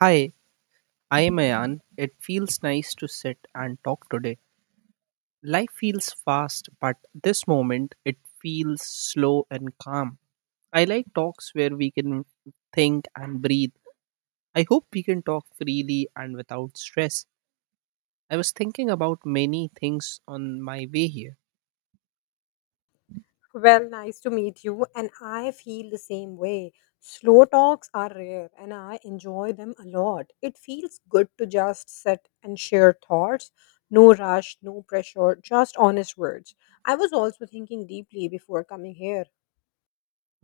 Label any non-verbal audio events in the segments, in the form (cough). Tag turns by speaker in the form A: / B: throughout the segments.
A: Hi, I am Ayan. It feels nice to sit and talk today. Life feels fast, but this moment it feels slow and calm. I like talks where we can think and breathe. I hope we can talk freely and without stress. I was thinking about many things on my way here.
B: Well, nice to meet you, and I feel the same way. Slow talks are rare, and I enjoy them a lot. It feels good to just sit and share thoughts. No rush, no pressure, just honest words. I was also thinking deeply before coming here.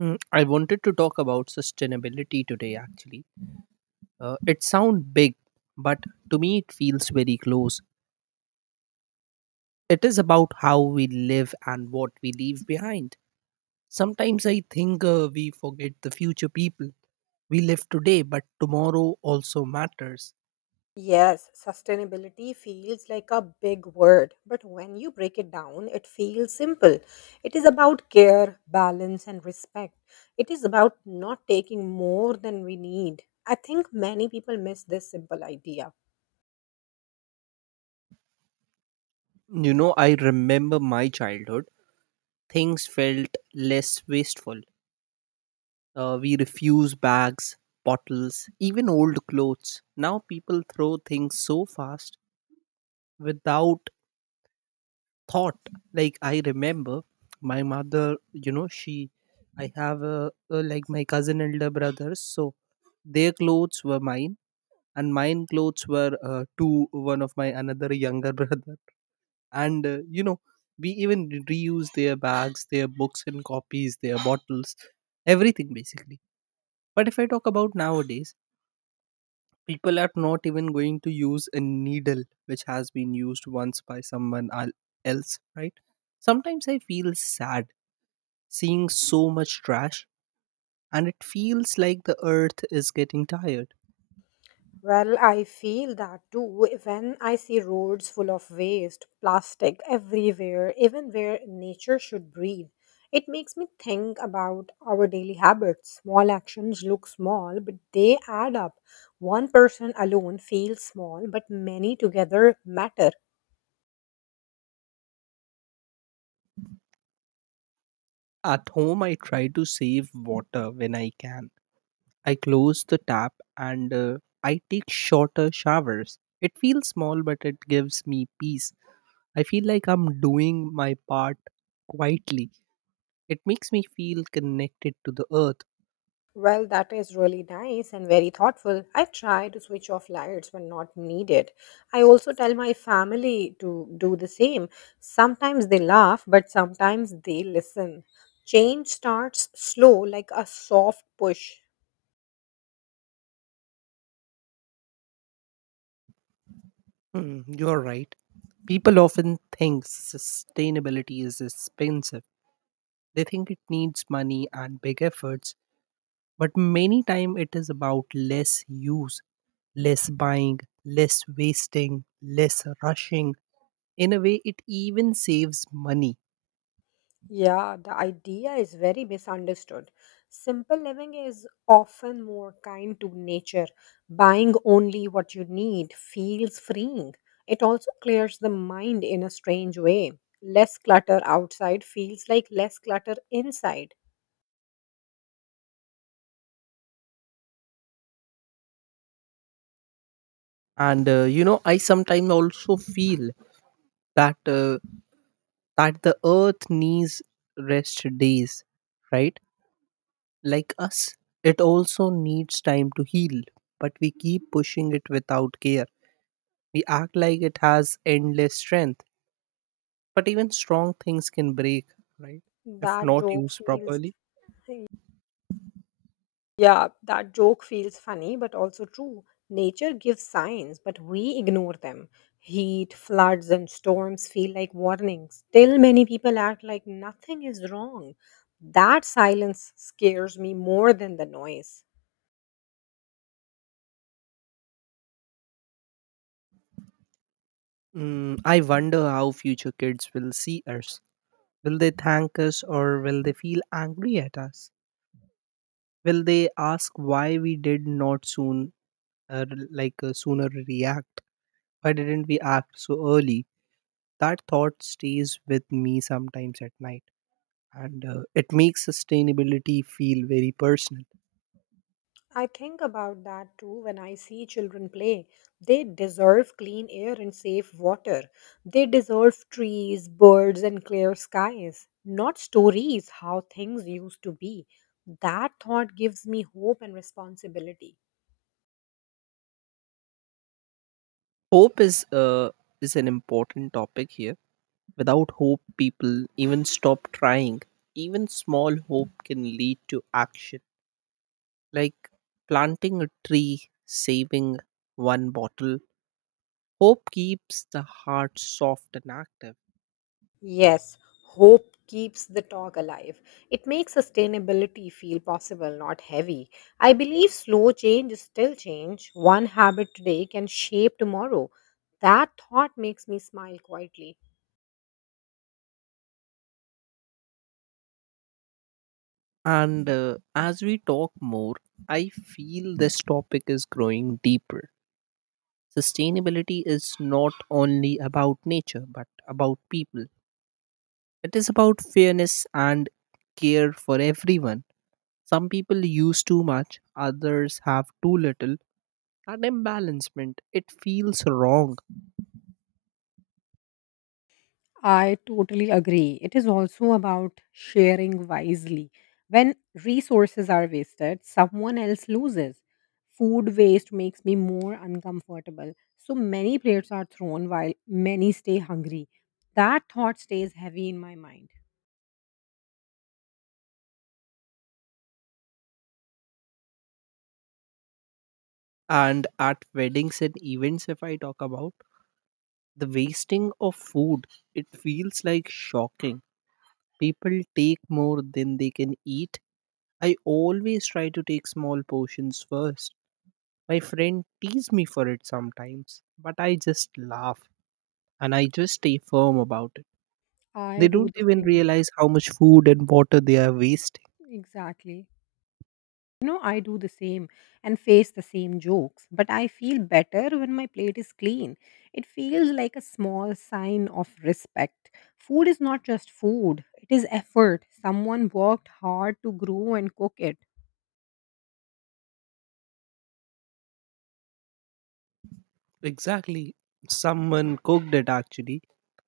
A: Mm, I wanted to talk about sustainability today actually. It sounds big, but to me it feels very close. It is about how we live and what we leave behind. Sometimes I think we forget the future people. We live today, but tomorrow also matters.
B: Yes, sustainability feels like a big word, but when you break it down, it feels simple. It is about care, balance, and respect. It is about not taking more than we need. I think many people miss this simple idea.
A: You know, I remember my childhood. Things felt less wasteful. We refuse bags, bottles, even old clothes. Now people throw things so fast without thought. Like, I remember my mother, you know, she, I have like my cousin elder brothers, so their clothes were mine and mine clothes were to one of my another younger (laughs) brother and you know, we even reuse their bags, their books and copies, their bottles, everything basically. But if I talk about nowadays, people are not even going to use a needle which has been used once by else, right? Sometimes I feel sad seeing so much trash, and it feels like the earth is getting tired.
B: Well, I feel that too when I see roads full of waste, plastic everywhere, even where nature should breathe. It makes me think about our daily habits. Small actions look small, but they add up. One person alone feels small, but many together matter.
A: At home, I try to save water when I can. I close the tap and I take shorter showers. It feels small, but it gives me peace. I feel like I'm doing my part quietly. It makes me feel connected to the earth.
B: Well, that is really nice and very thoughtful. I try to switch off lights when not needed. I also tell my family to do the same. Sometimes they laugh, but sometimes they listen. Change starts slow, like a soft push.
A: Hmm, you're right. People often think sustainability is expensive. They think it needs money and big efforts, but many times it is about less use, less buying, less wasting, less rushing. In a way, it even saves money.
B: Yeah, the idea is very misunderstood. Simple living is often more kind to nature. Buying only what you need feels freeing. It also clears the mind in a strange way. Less clutter outside feels like less clutter inside.
A: And you know, I sometimes also feel that uh, that the earth needs rest days, right? Like us, it also needs time to heal, but we keep pushing it without care. We act like it has endless strength, but even strong things can break, right? If
B: That
A: not
B: joke
A: used
B: feels
A: properly.
B: Yeah, that joke feels funny, but also true. Nature gives signs, but we ignore them. Heat, floods, and storms feel like warnings. Still, many people act like nothing is wrong. That silence scares me more than the noise.
A: Mm, I wonder how future kids will see us. Will they thank us or will they feel angry at us? Will they ask why we did not soon, r- like sooner react? Why didn't we act so early? That thought stays with me sometimes at night. And it makes sustainability feel very personal.
B: I think about that too when I see children play. They deserve clean air and safe water. They deserve trees, birds, and clear skies, not stories how things used to be. That thought gives me hope and responsibility.
A: Hope is is an important topic here. Without hope, people even stop trying. Even small hope can lead to action, like planting a tree, saving one bottle. Hope keeps the heart soft and active.
B: Yes, hope keeps the talk alive. It makes sustainability feel possible, not heavy. I believe slow change is still change. One habit today can shape tomorrow. That thought makes me smile quietly.
A: And as we talk more, I feel this topic is growing deeper. Sustainability is not only about nature but about people. It is about fairness and care for everyone. Some people use too much, others have too little, and imbalancement. It feels wrong.
B: I totally agree. It is also about sharing wisely. When resources are wasted, someone else loses. Food waste makes me more uncomfortable. So many plates are thrown while many stay hungry. That thought stays heavy in my mind.
A: And at weddings and events, if I talk about the wasting of food, it feels like shocking. People take more than they can eat. I always try to take small portions first. My friend tease me for it sometimes, but I just laugh and I just stay firm about it. They
B: I do
A: don't
B: the
A: even
B: same.
A: realize how much food and water they are wasting.
B: Exactly. You know, I do the same and face the same jokes, but I feel better when my plate is clean. It feels like a small sign of respect. Food is not just food, it is effort. Someone worked hard to grow and cook it.
A: Exactly. Someone cooked it actually,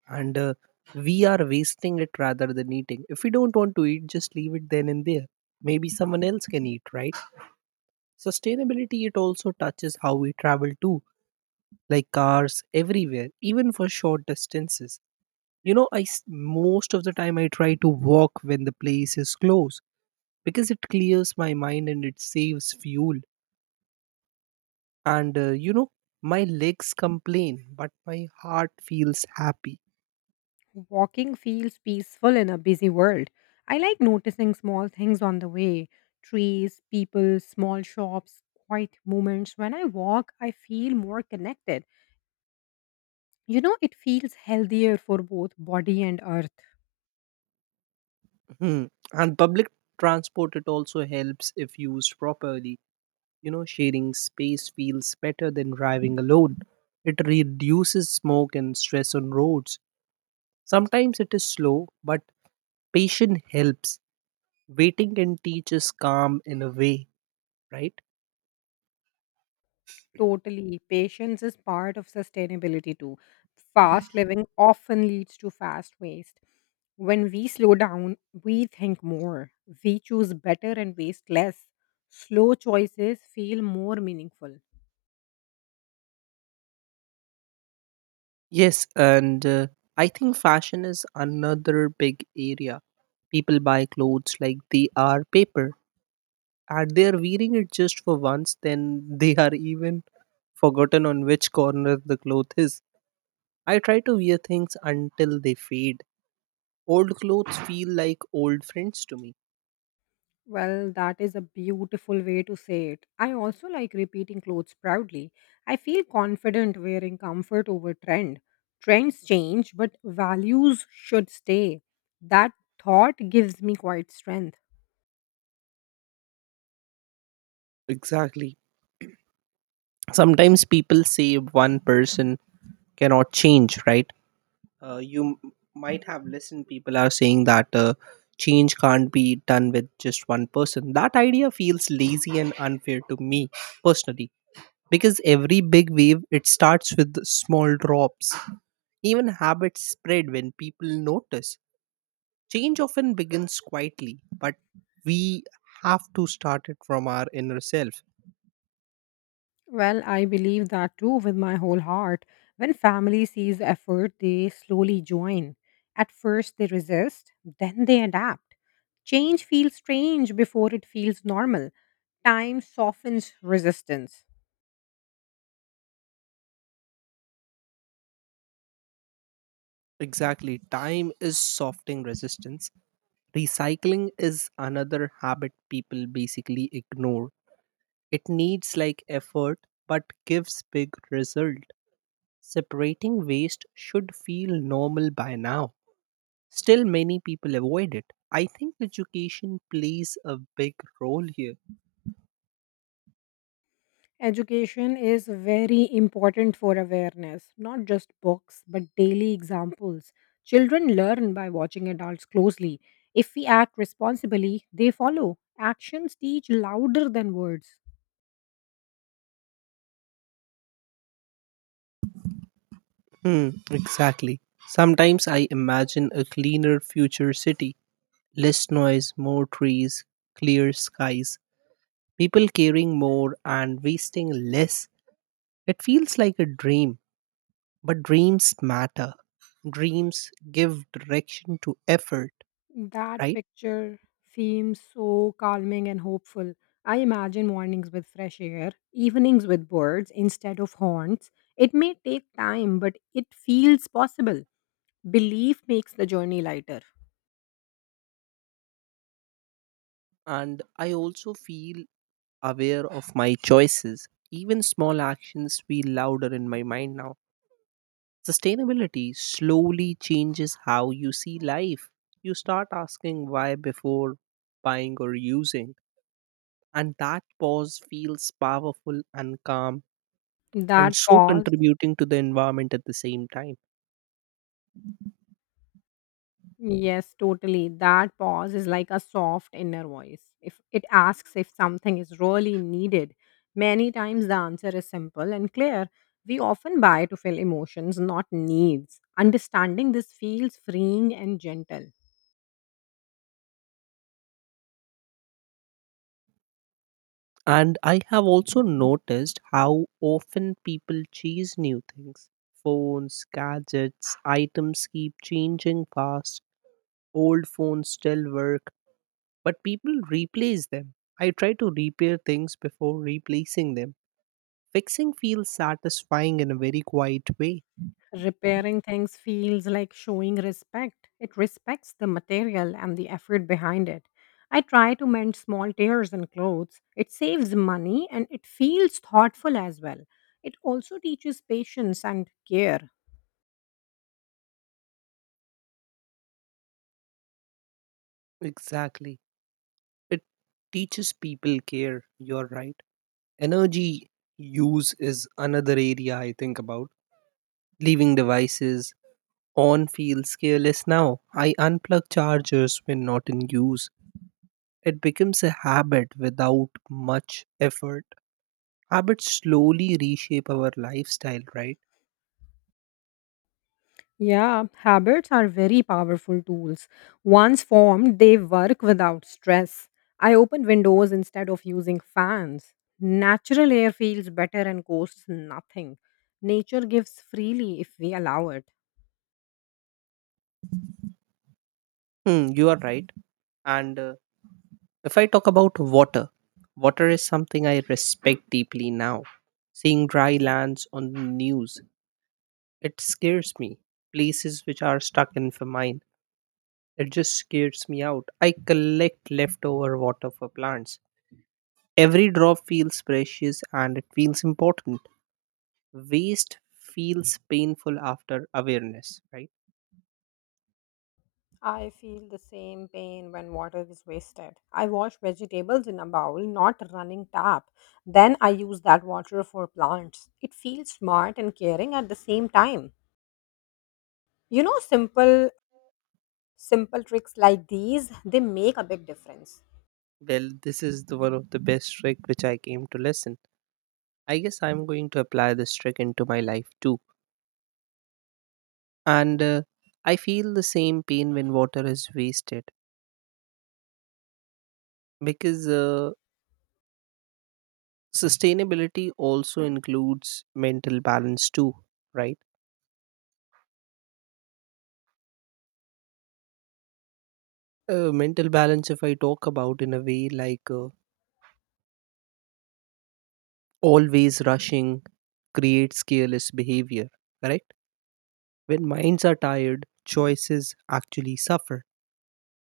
A: and we are wasting it rather than eating. If we don't want to eat, just leave it then and there. Maybe someone else can eat, right? Sustainability, it also touches how we travel too, like cars everywhere, even for short distances. You know, most of the time I try to walk when the place is close, because it clears my mind and it saves fuel. And you know, my legs complain, but my heart feels happy.
B: Walking feels peaceful in a busy world. I like noticing small things on the way: trees, people, small shops, quiet moments. When I walk, I feel more connected. You know, it feels healthier for both body and earth.
A: Hmm. And public transport, it also helps if used properly. You know, sharing space feels better than driving alone. It reduces smoke and stress on roads. Sometimes it is slow, but patience helps. Waiting can teach us calm in a way, right?
B: Totally. Patience is part of sustainability too. Fast living often leads to fast waste. When we slow down, we think more, we choose better and waste less. Slow choices feel more meaningful.
A: Yes, and I think fashion is another big area. People buy clothes like they are paper, and they are wearing it just for once, then (laughs) they are even forgotten on which corner the cloth is. I try to wear things until they fade. Old clothes feel like old friends to me.
B: Well, that is a beautiful way to say it. I also like repeating clothes proudly. I feel confident wearing comfort over trend. Trends change, but values should stay. That thought gives me quite strength.
A: Exactly. Sometimes people say one person cannot change, right? You might have listened, people are saying that change can't be done with just one person. That idea feels lazy and unfair to me personally, because every big wave it starts with small drops. Even habits spread when people notice. Change often begins quietly, but we have to start it from our inner self.
B: Well, I believe that too with my whole heart. When family sees the effort, they slowly join. At first, they resist, then they adapt. Change feels strange before it feels normal. Time softens resistance.
A: Exactly. Time is softening resistance. Recycling is another habit people basically ignore. It needs like effort but gives big result. Separating waste should feel normal by now. Still many people avoid it. I think education plays a big role here.
B: Education is very important for awareness, not just books, but daily examples. Children learn by watching adults closely. If we act responsibly, they follow. Actions teach louder than words.
A: Hmm, exactly. Sometimes I imagine a cleaner future city. Less noise, more trees, clear skies. People caring more and wasting less. It feels like a dream, but dreams matter. Dreams give direction to effort,
B: That
A: right?
B: picture seems so calming and hopeful. I imagine mornings with fresh air, evenings with birds instead of horns. It may take time, but it feels possible. Belief makes the journey lighter.
A: And I also feel aware of my choices. Even small actions feel louder in my mind now. Sustainability slowly changes how you see life. You start asking why before buying or using, and that pause feels powerful and calm, and
B: That
A: so
B: pause
A: contributing to the environment at the same time.
B: Yes, totally. That pause is like a soft inner voice. If it asks if something is really needed, many times the answer is simple and clear. We often buy to fill emotions, not needs. Understanding this feels freeing and gentle.
A: And I have also noticed how often people chase new things. Phones, gadgets, items keep changing fast. Old phones still work, but people replace them. I try to repair things before replacing them. Fixing feels satisfying in a very quiet way.
B: Repairing things feels like showing respect. It respects the material and the effort behind it. I try to mend small tears in clothes. It saves money and it feels thoughtful as well. It also teaches patience and care.
A: Exactly. It teaches people care. You're right. Energy use is another area I think about. Leaving devices on feels careless now. I unplug chargers when not in use. It becomes a habit without much effort. Habits slowly reshape our lifestyle, right?
B: Yeah, habits are very powerful tools. Once formed, they work without stress. I open windows instead of using fans. Natural air feels better and costs nothing. Nature gives freely if we allow it.
A: Hmm, you are right. And if I talk about water, water is something I respect deeply now. Seeing dry lands on the news, it scares me. Places which are stuck in for mine. It just scares me out. I collect leftover water for plants. Every drop feels precious and it feels important. Waste feels painful after awareness, right?
B: I feel the same pain when water is wasted. I wash vegetables in a bowl, not a running tap. Then I use that water for plants. It feels smart and caring at the same time. You know, simple tricks like these, they make a big difference.
A: Well, this is the one of the best trick which I came to listen. I guess I'm going to apply this trick into my life too. And I feel the same pain when water is wasted, because sustainability also includes mental balance too, right? Mental balance, if I talk about in a way like always rushing, creates careless behavior, correct? When minds are tired, choices actually suffer.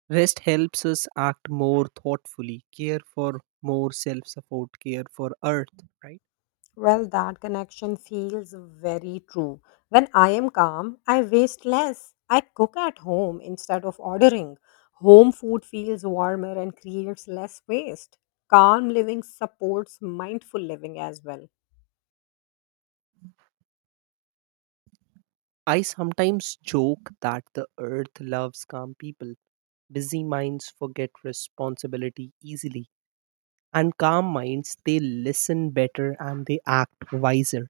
A: Rest helps us act more thoughtfully, care for more self support, care for earth, right?
B: Well, that connection feels very true. When I am calm, I waste less. I cook at home instead of ordering. Home food feels warmer and creates less waste. Calm living supports mindful living as well.
A: I sometimes joke that the earth loves calm people. Busy minds forget responsibility easily, and calm minds they listen better and they act wiser.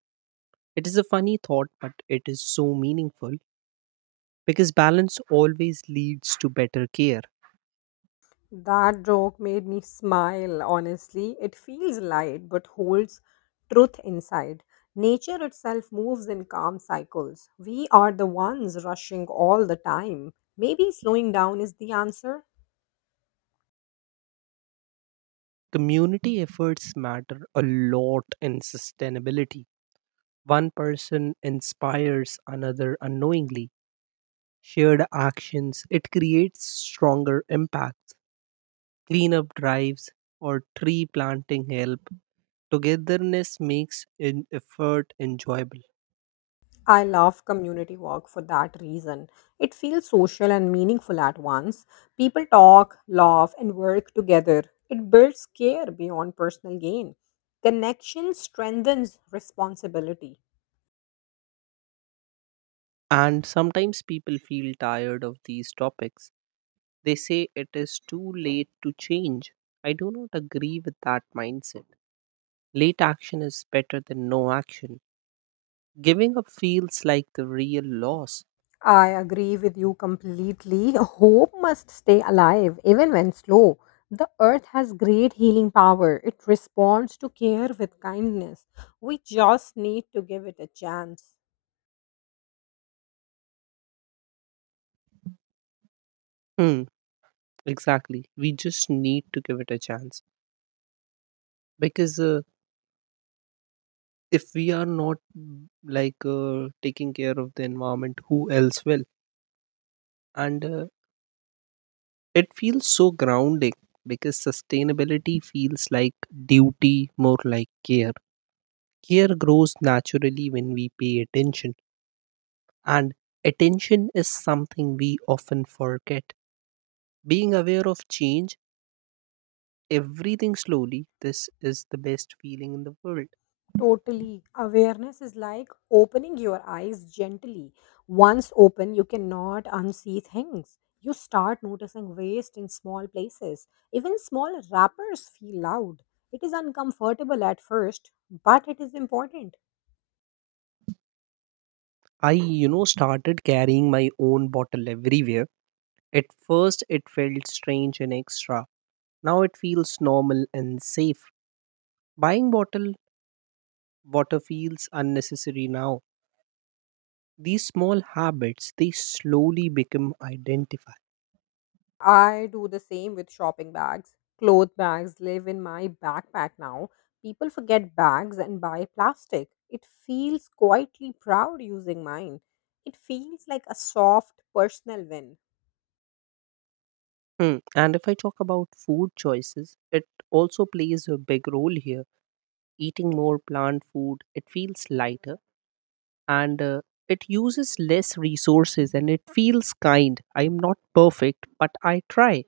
A: It is a funny thought but it is so meaningful, because balance always leads to better care.
B: That joke made me smile, honestly. It feels light but holds truth inside. Nature itself moves in calm cycles. We are the ones rushing all the time. Maybe slowing down is the answer.
A: Community efforts matter a lot in sustainability. One person inspires another unknowingly. Shared actions, it creates stronger impacts. Cleanup drives or tree planting help. Togetherness makes an effort enjoyable.
B: I love community work for that reason. It feels social and meaningful at once. People talk, laugh, and work together. It builds care beyond personal gain. Connection strengthens responsibility.
A: And sometimes people feel tired of these topics. They say it is too late to change. I do not agree with that mindset. Late action is better than no action. Giving up feels like the real loss.
B: I agree with you completely. (laughs) Hope must stay alive, even when slow. The earth has great healing power. It responds to care with kindness. We just need to give it a chance.
A: Hmm, exactly. We just need to give it a chance, because if we are not taking care of the environment, who else will? And it feels so grounding, because sustainability feels like duty more like care. Care grows naturally when we pay attention, and attention is something we often forget. Being aware of change, everything slowly, this is the best feeling in the world.
B: Totally. Awareness is like opening your eyes gently. Once open, you cannot unsee things. You start noticing waste in small places. Even small wrappers feel loud. It is uncomfortable at first, but it is important.
A: I, you know, started carrying my own bottle everywhere. At first, it felt strange and extra. Now it feels normal and safe. Buying bottle water feels unnecessary now. These small habits, they slowly become identified.
B: I do the same with shopping bags. Cloth bags live in my backpack now. People forget bags and buy plastic. It feels quietly proud using mine. It feels like a soft personal win.
A: Hmm. And if I talk about food choices, it also plays a big role here. Eating more plant food, it feels lighter, and it uses less resources and it feels kind. I'm not perfect, but I try.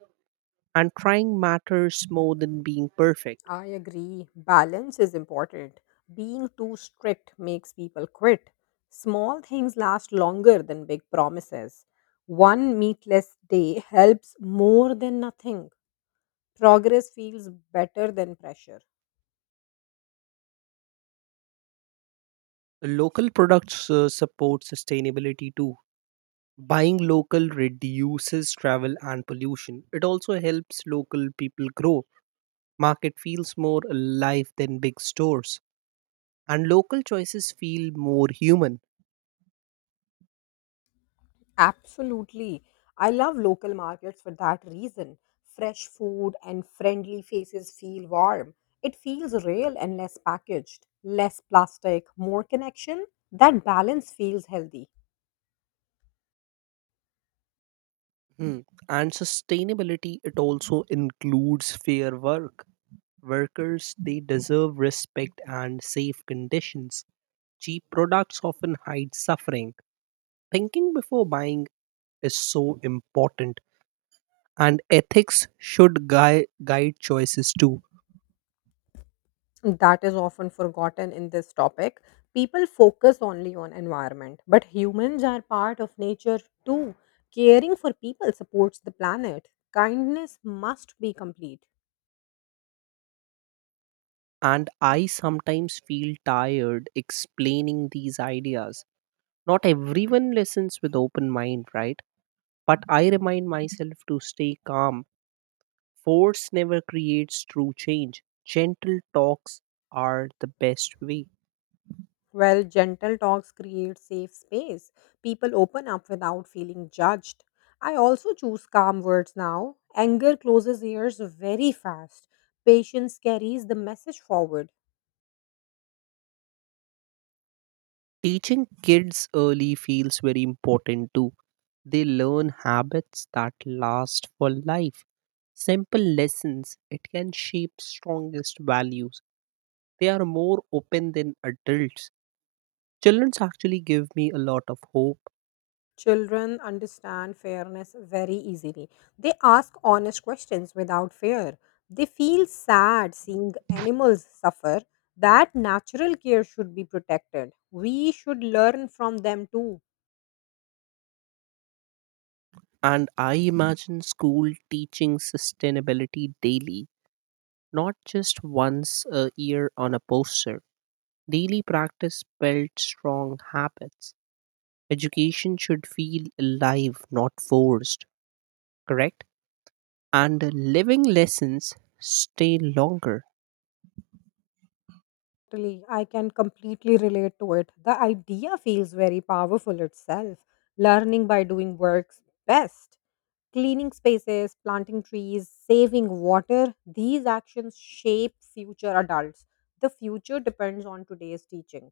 A: And trying matters more than being perfect.
B: I agree. Balance is important. Being too strict makes people quit. Small things last longer than big promises. One meatless day helps more than nothing. Progress feels better than pressure.
A: Local products support sustainability too. Buying local reduces travel and pollution. It also helps local people grow. Market feels more alive than big stores, and local choices feel more human.
B: Absolutely. I love local markets for that reason. Fresh food and friendly faces feel warm. It feels real and less packaged. Less plastic, more connection. That balance feels healthy.
A: Hmm. And sustainability, it also includes fair work. Workers, they deserve respect and safe conditions. Cheap products often hide suffering. Thinking before buying is so important, and ethics should guide choices too.
B: That is often forgotten in this topic. People focus only on environment, but humans are part of nature too. Caring for people supports the planet. Kindness must be complete.
A: And I sometimes feel tired explaining these ideas. Not everyone listens with open mind, right? But I remind myself to stay calm. Force never creates true change. Gentle talks are the best way.
B: Well, gentle talks create safe space. People open up without feeling judged. I also choose calm words now. Anger closes ears very fast. Patience carries the message forward.
A: Teaching kids early feels very important too. They learn habits that last for life. Simple lessons, it can shape strongest values. They are more open than adults. Childrens actually give me a lot of hope,
B: Children understand fairness very easily. They ask honest questions without fear. They feel sad seeing animals suffer. That natural care should be protected. We should learn from them too.
A: and I imagine school teaching sustainability daily, not just once a year on a poster. Daily practice builds strong habits. Education should feel alive, not forced, correct? And living lessons stay longer.
B: Totally, I can completely relate to it. The idea feels very powerful itself. Learning by doing works best. Cleaning spaces, planting trees, saving water, these actions shape future adults. The future depends on today's teaching.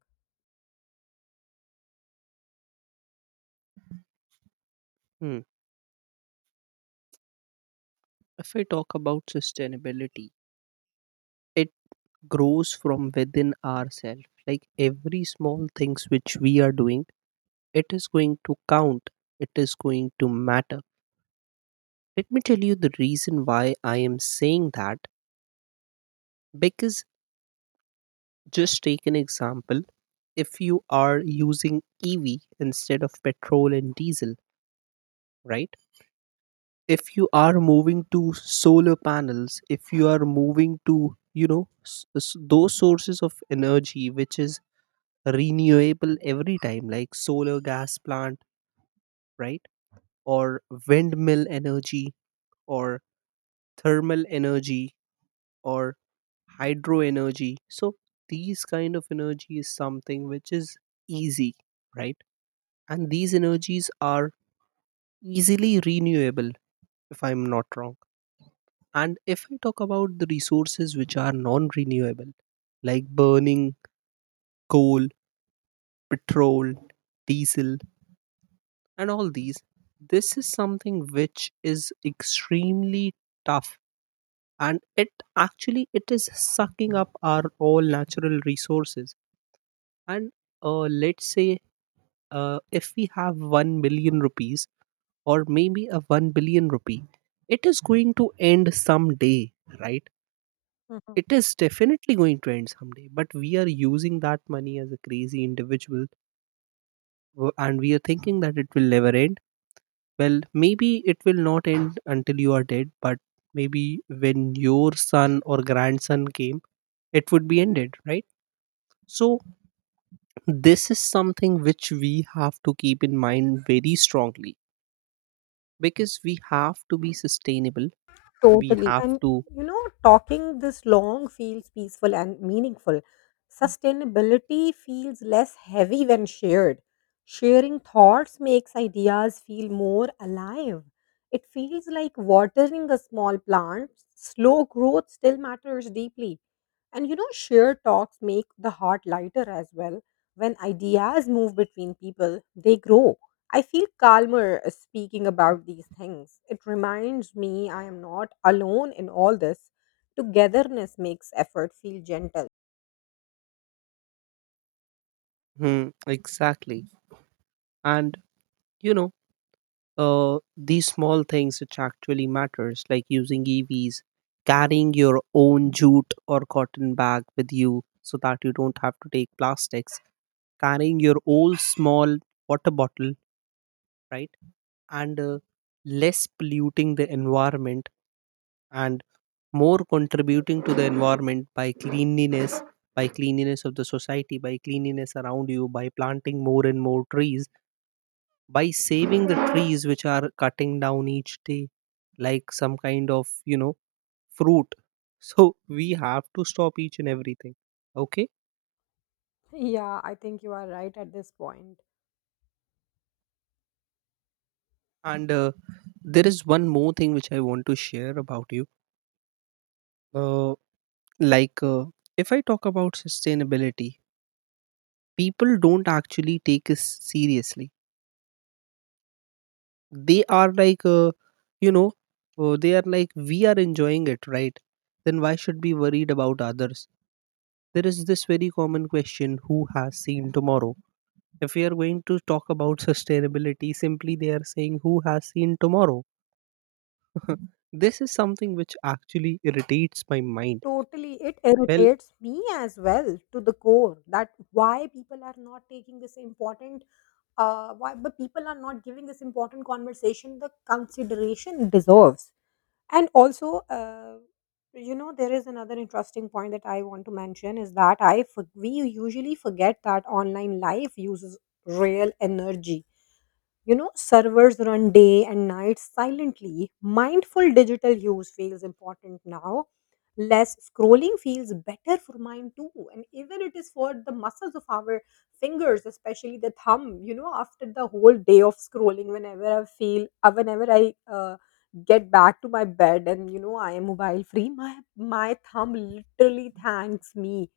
A: Hmm. If I talk about sustainability, it grows from within ourselves. Like every small things which we are doing, it is going to count. It is going to matter. Let me tell you the reason why I am saying that. Because just take an example. If you are using EV instead of petrol and diesel, right? If you are moving to solar panels, if you are moving to, you know, those sources of energy which is renewable every time, like solar gas plant, right? Or windmill energy, or thermal energy, or hydro energy. So these kind of energy is something which is easy, right? And these energies are easily renewable, if I'm not wrong. And if I talk about the resources which are non renewable, like burning coal, petrol, diesel, and all these, this is something which is extremely tough, and it actually it is sucking up our all natural resources, and let's say, if we have 1 billion rupees or maybe a 1 billion rupee, it is going to end someday, right?
B: Mhm.
A: It is definitely going to end someday, but we are using that money as a crazy individual, and we are thinking that it will never end. Well, maybe it will not end until you are dead, but maybe when your son or grandson came, it would be ended, right? So, this is something which we have to keep in mind very strongly, because we have to be sustainable. We
B: Totally.
A: have
B: And
A: to.
B: you know, talking this long feels peaceful and meaningful. Sustainability feels less heavy when shared. Sharing thoughts makes ideas feel more alive. It feels like watering a small plant. Slow growth still matters deeply. And you know, shared talks make the heart lighter as well. When ideas move between people, they grow. I feel calmer speaking about these things. It reminds me I am not alone in all this. Togetherness makes effort feel gentle.
A: Hmm, exactly. And, you know, these small things which actually matters, like using evs, carrying your own jute or cotton bag with you so that you don't have to take plastics, carrying your old small water bottle, right? And less polluting the environment, and more contributing to the environment by cleanliness, by cleanliness of the society, by cleanliness around you, by planting more and more trees, by saving the trees which are cutting down each day, like some kind of, you know, fruit. (laughs) So we have to stop each and everything, okay?
B: Yeah, I think you are right at this point.
A: And there is one more thing which I want to share about you. uh, like, if I talk about sustainability, people don't actually take us seriously. They are like, you know, they are like, we are enjoying it, right? Then why should be worried about others? There is this very common question, who has seen tomorrow? If we are going to talk about (laughs) sustainability, simply they are saying, who has seen tomorrow? (laughs) This is something which actually irritates my mind.
B: Totally, it
A: Well,
B: irritates me as well to the core that why people are not taking this important, why but people are not giving this important conversation the consideration it deserves. And also, you know, there is another interesting point that I want to mention is that we usually forget that online life uses real energy. You know, servers run day and night silently. Mindful digital use feels important now. Less scrolling feels better for mine too. And even it is for the muscles of our fingers, especially the thumb. You know, after the whole day of scrolling, whenever I get back to my bed and, you know, I am mobile free, my thumb literally thanks me.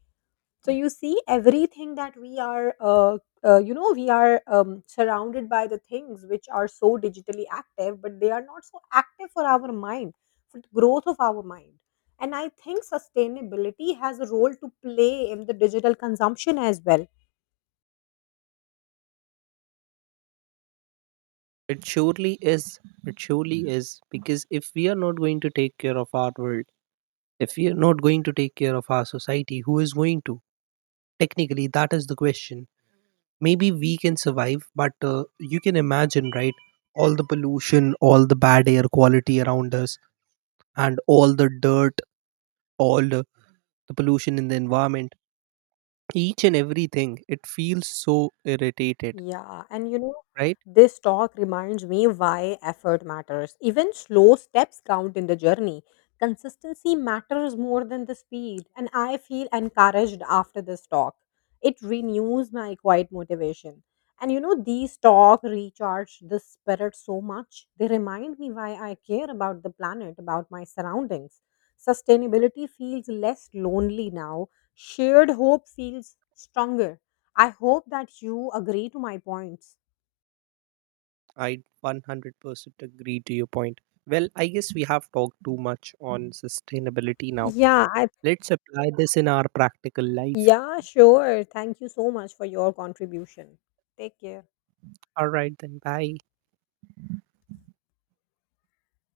B: So you see, everything that we are you know we are surrounded by, the things which are so digitally active, but they are not so active for our mind, for the growth of our mind. And I think sustainability has a role to play in the digital consumption as well.
A: it surely is, it surely is. Because if we are not going to take care of our world, if we are not going to take care of our society, who is going to? Technically that is the question. Maybe we can survive, but you can imagine, right? All the pollution, all the bad air quality around us, and all the dirt, all the pollution in the environment, each and everything, it feels so irritated,
B: Yeah, and you know,
A: right?
B: this talk reminds me why effort matters. Even slow steps count in the journey. Consistency matters more than the speed, and I feel encouraged after this talk. It renews my quiet motivation. And you know, these talk recharge the spirit so much. They remind me why I care about the planet, about my surroundings. Sustainability feels less lonely now. Shared hope feels stronger. I hope that you agree to my points.
A: I 100% agree to your point. Well, I guess we have talked too much on sustainability now.
B: Yeah, I,
A: Let's apply this in our practical life.
B: yeah, sure. Thank you so much for your contribution. Take care.
A: All right, then, bye.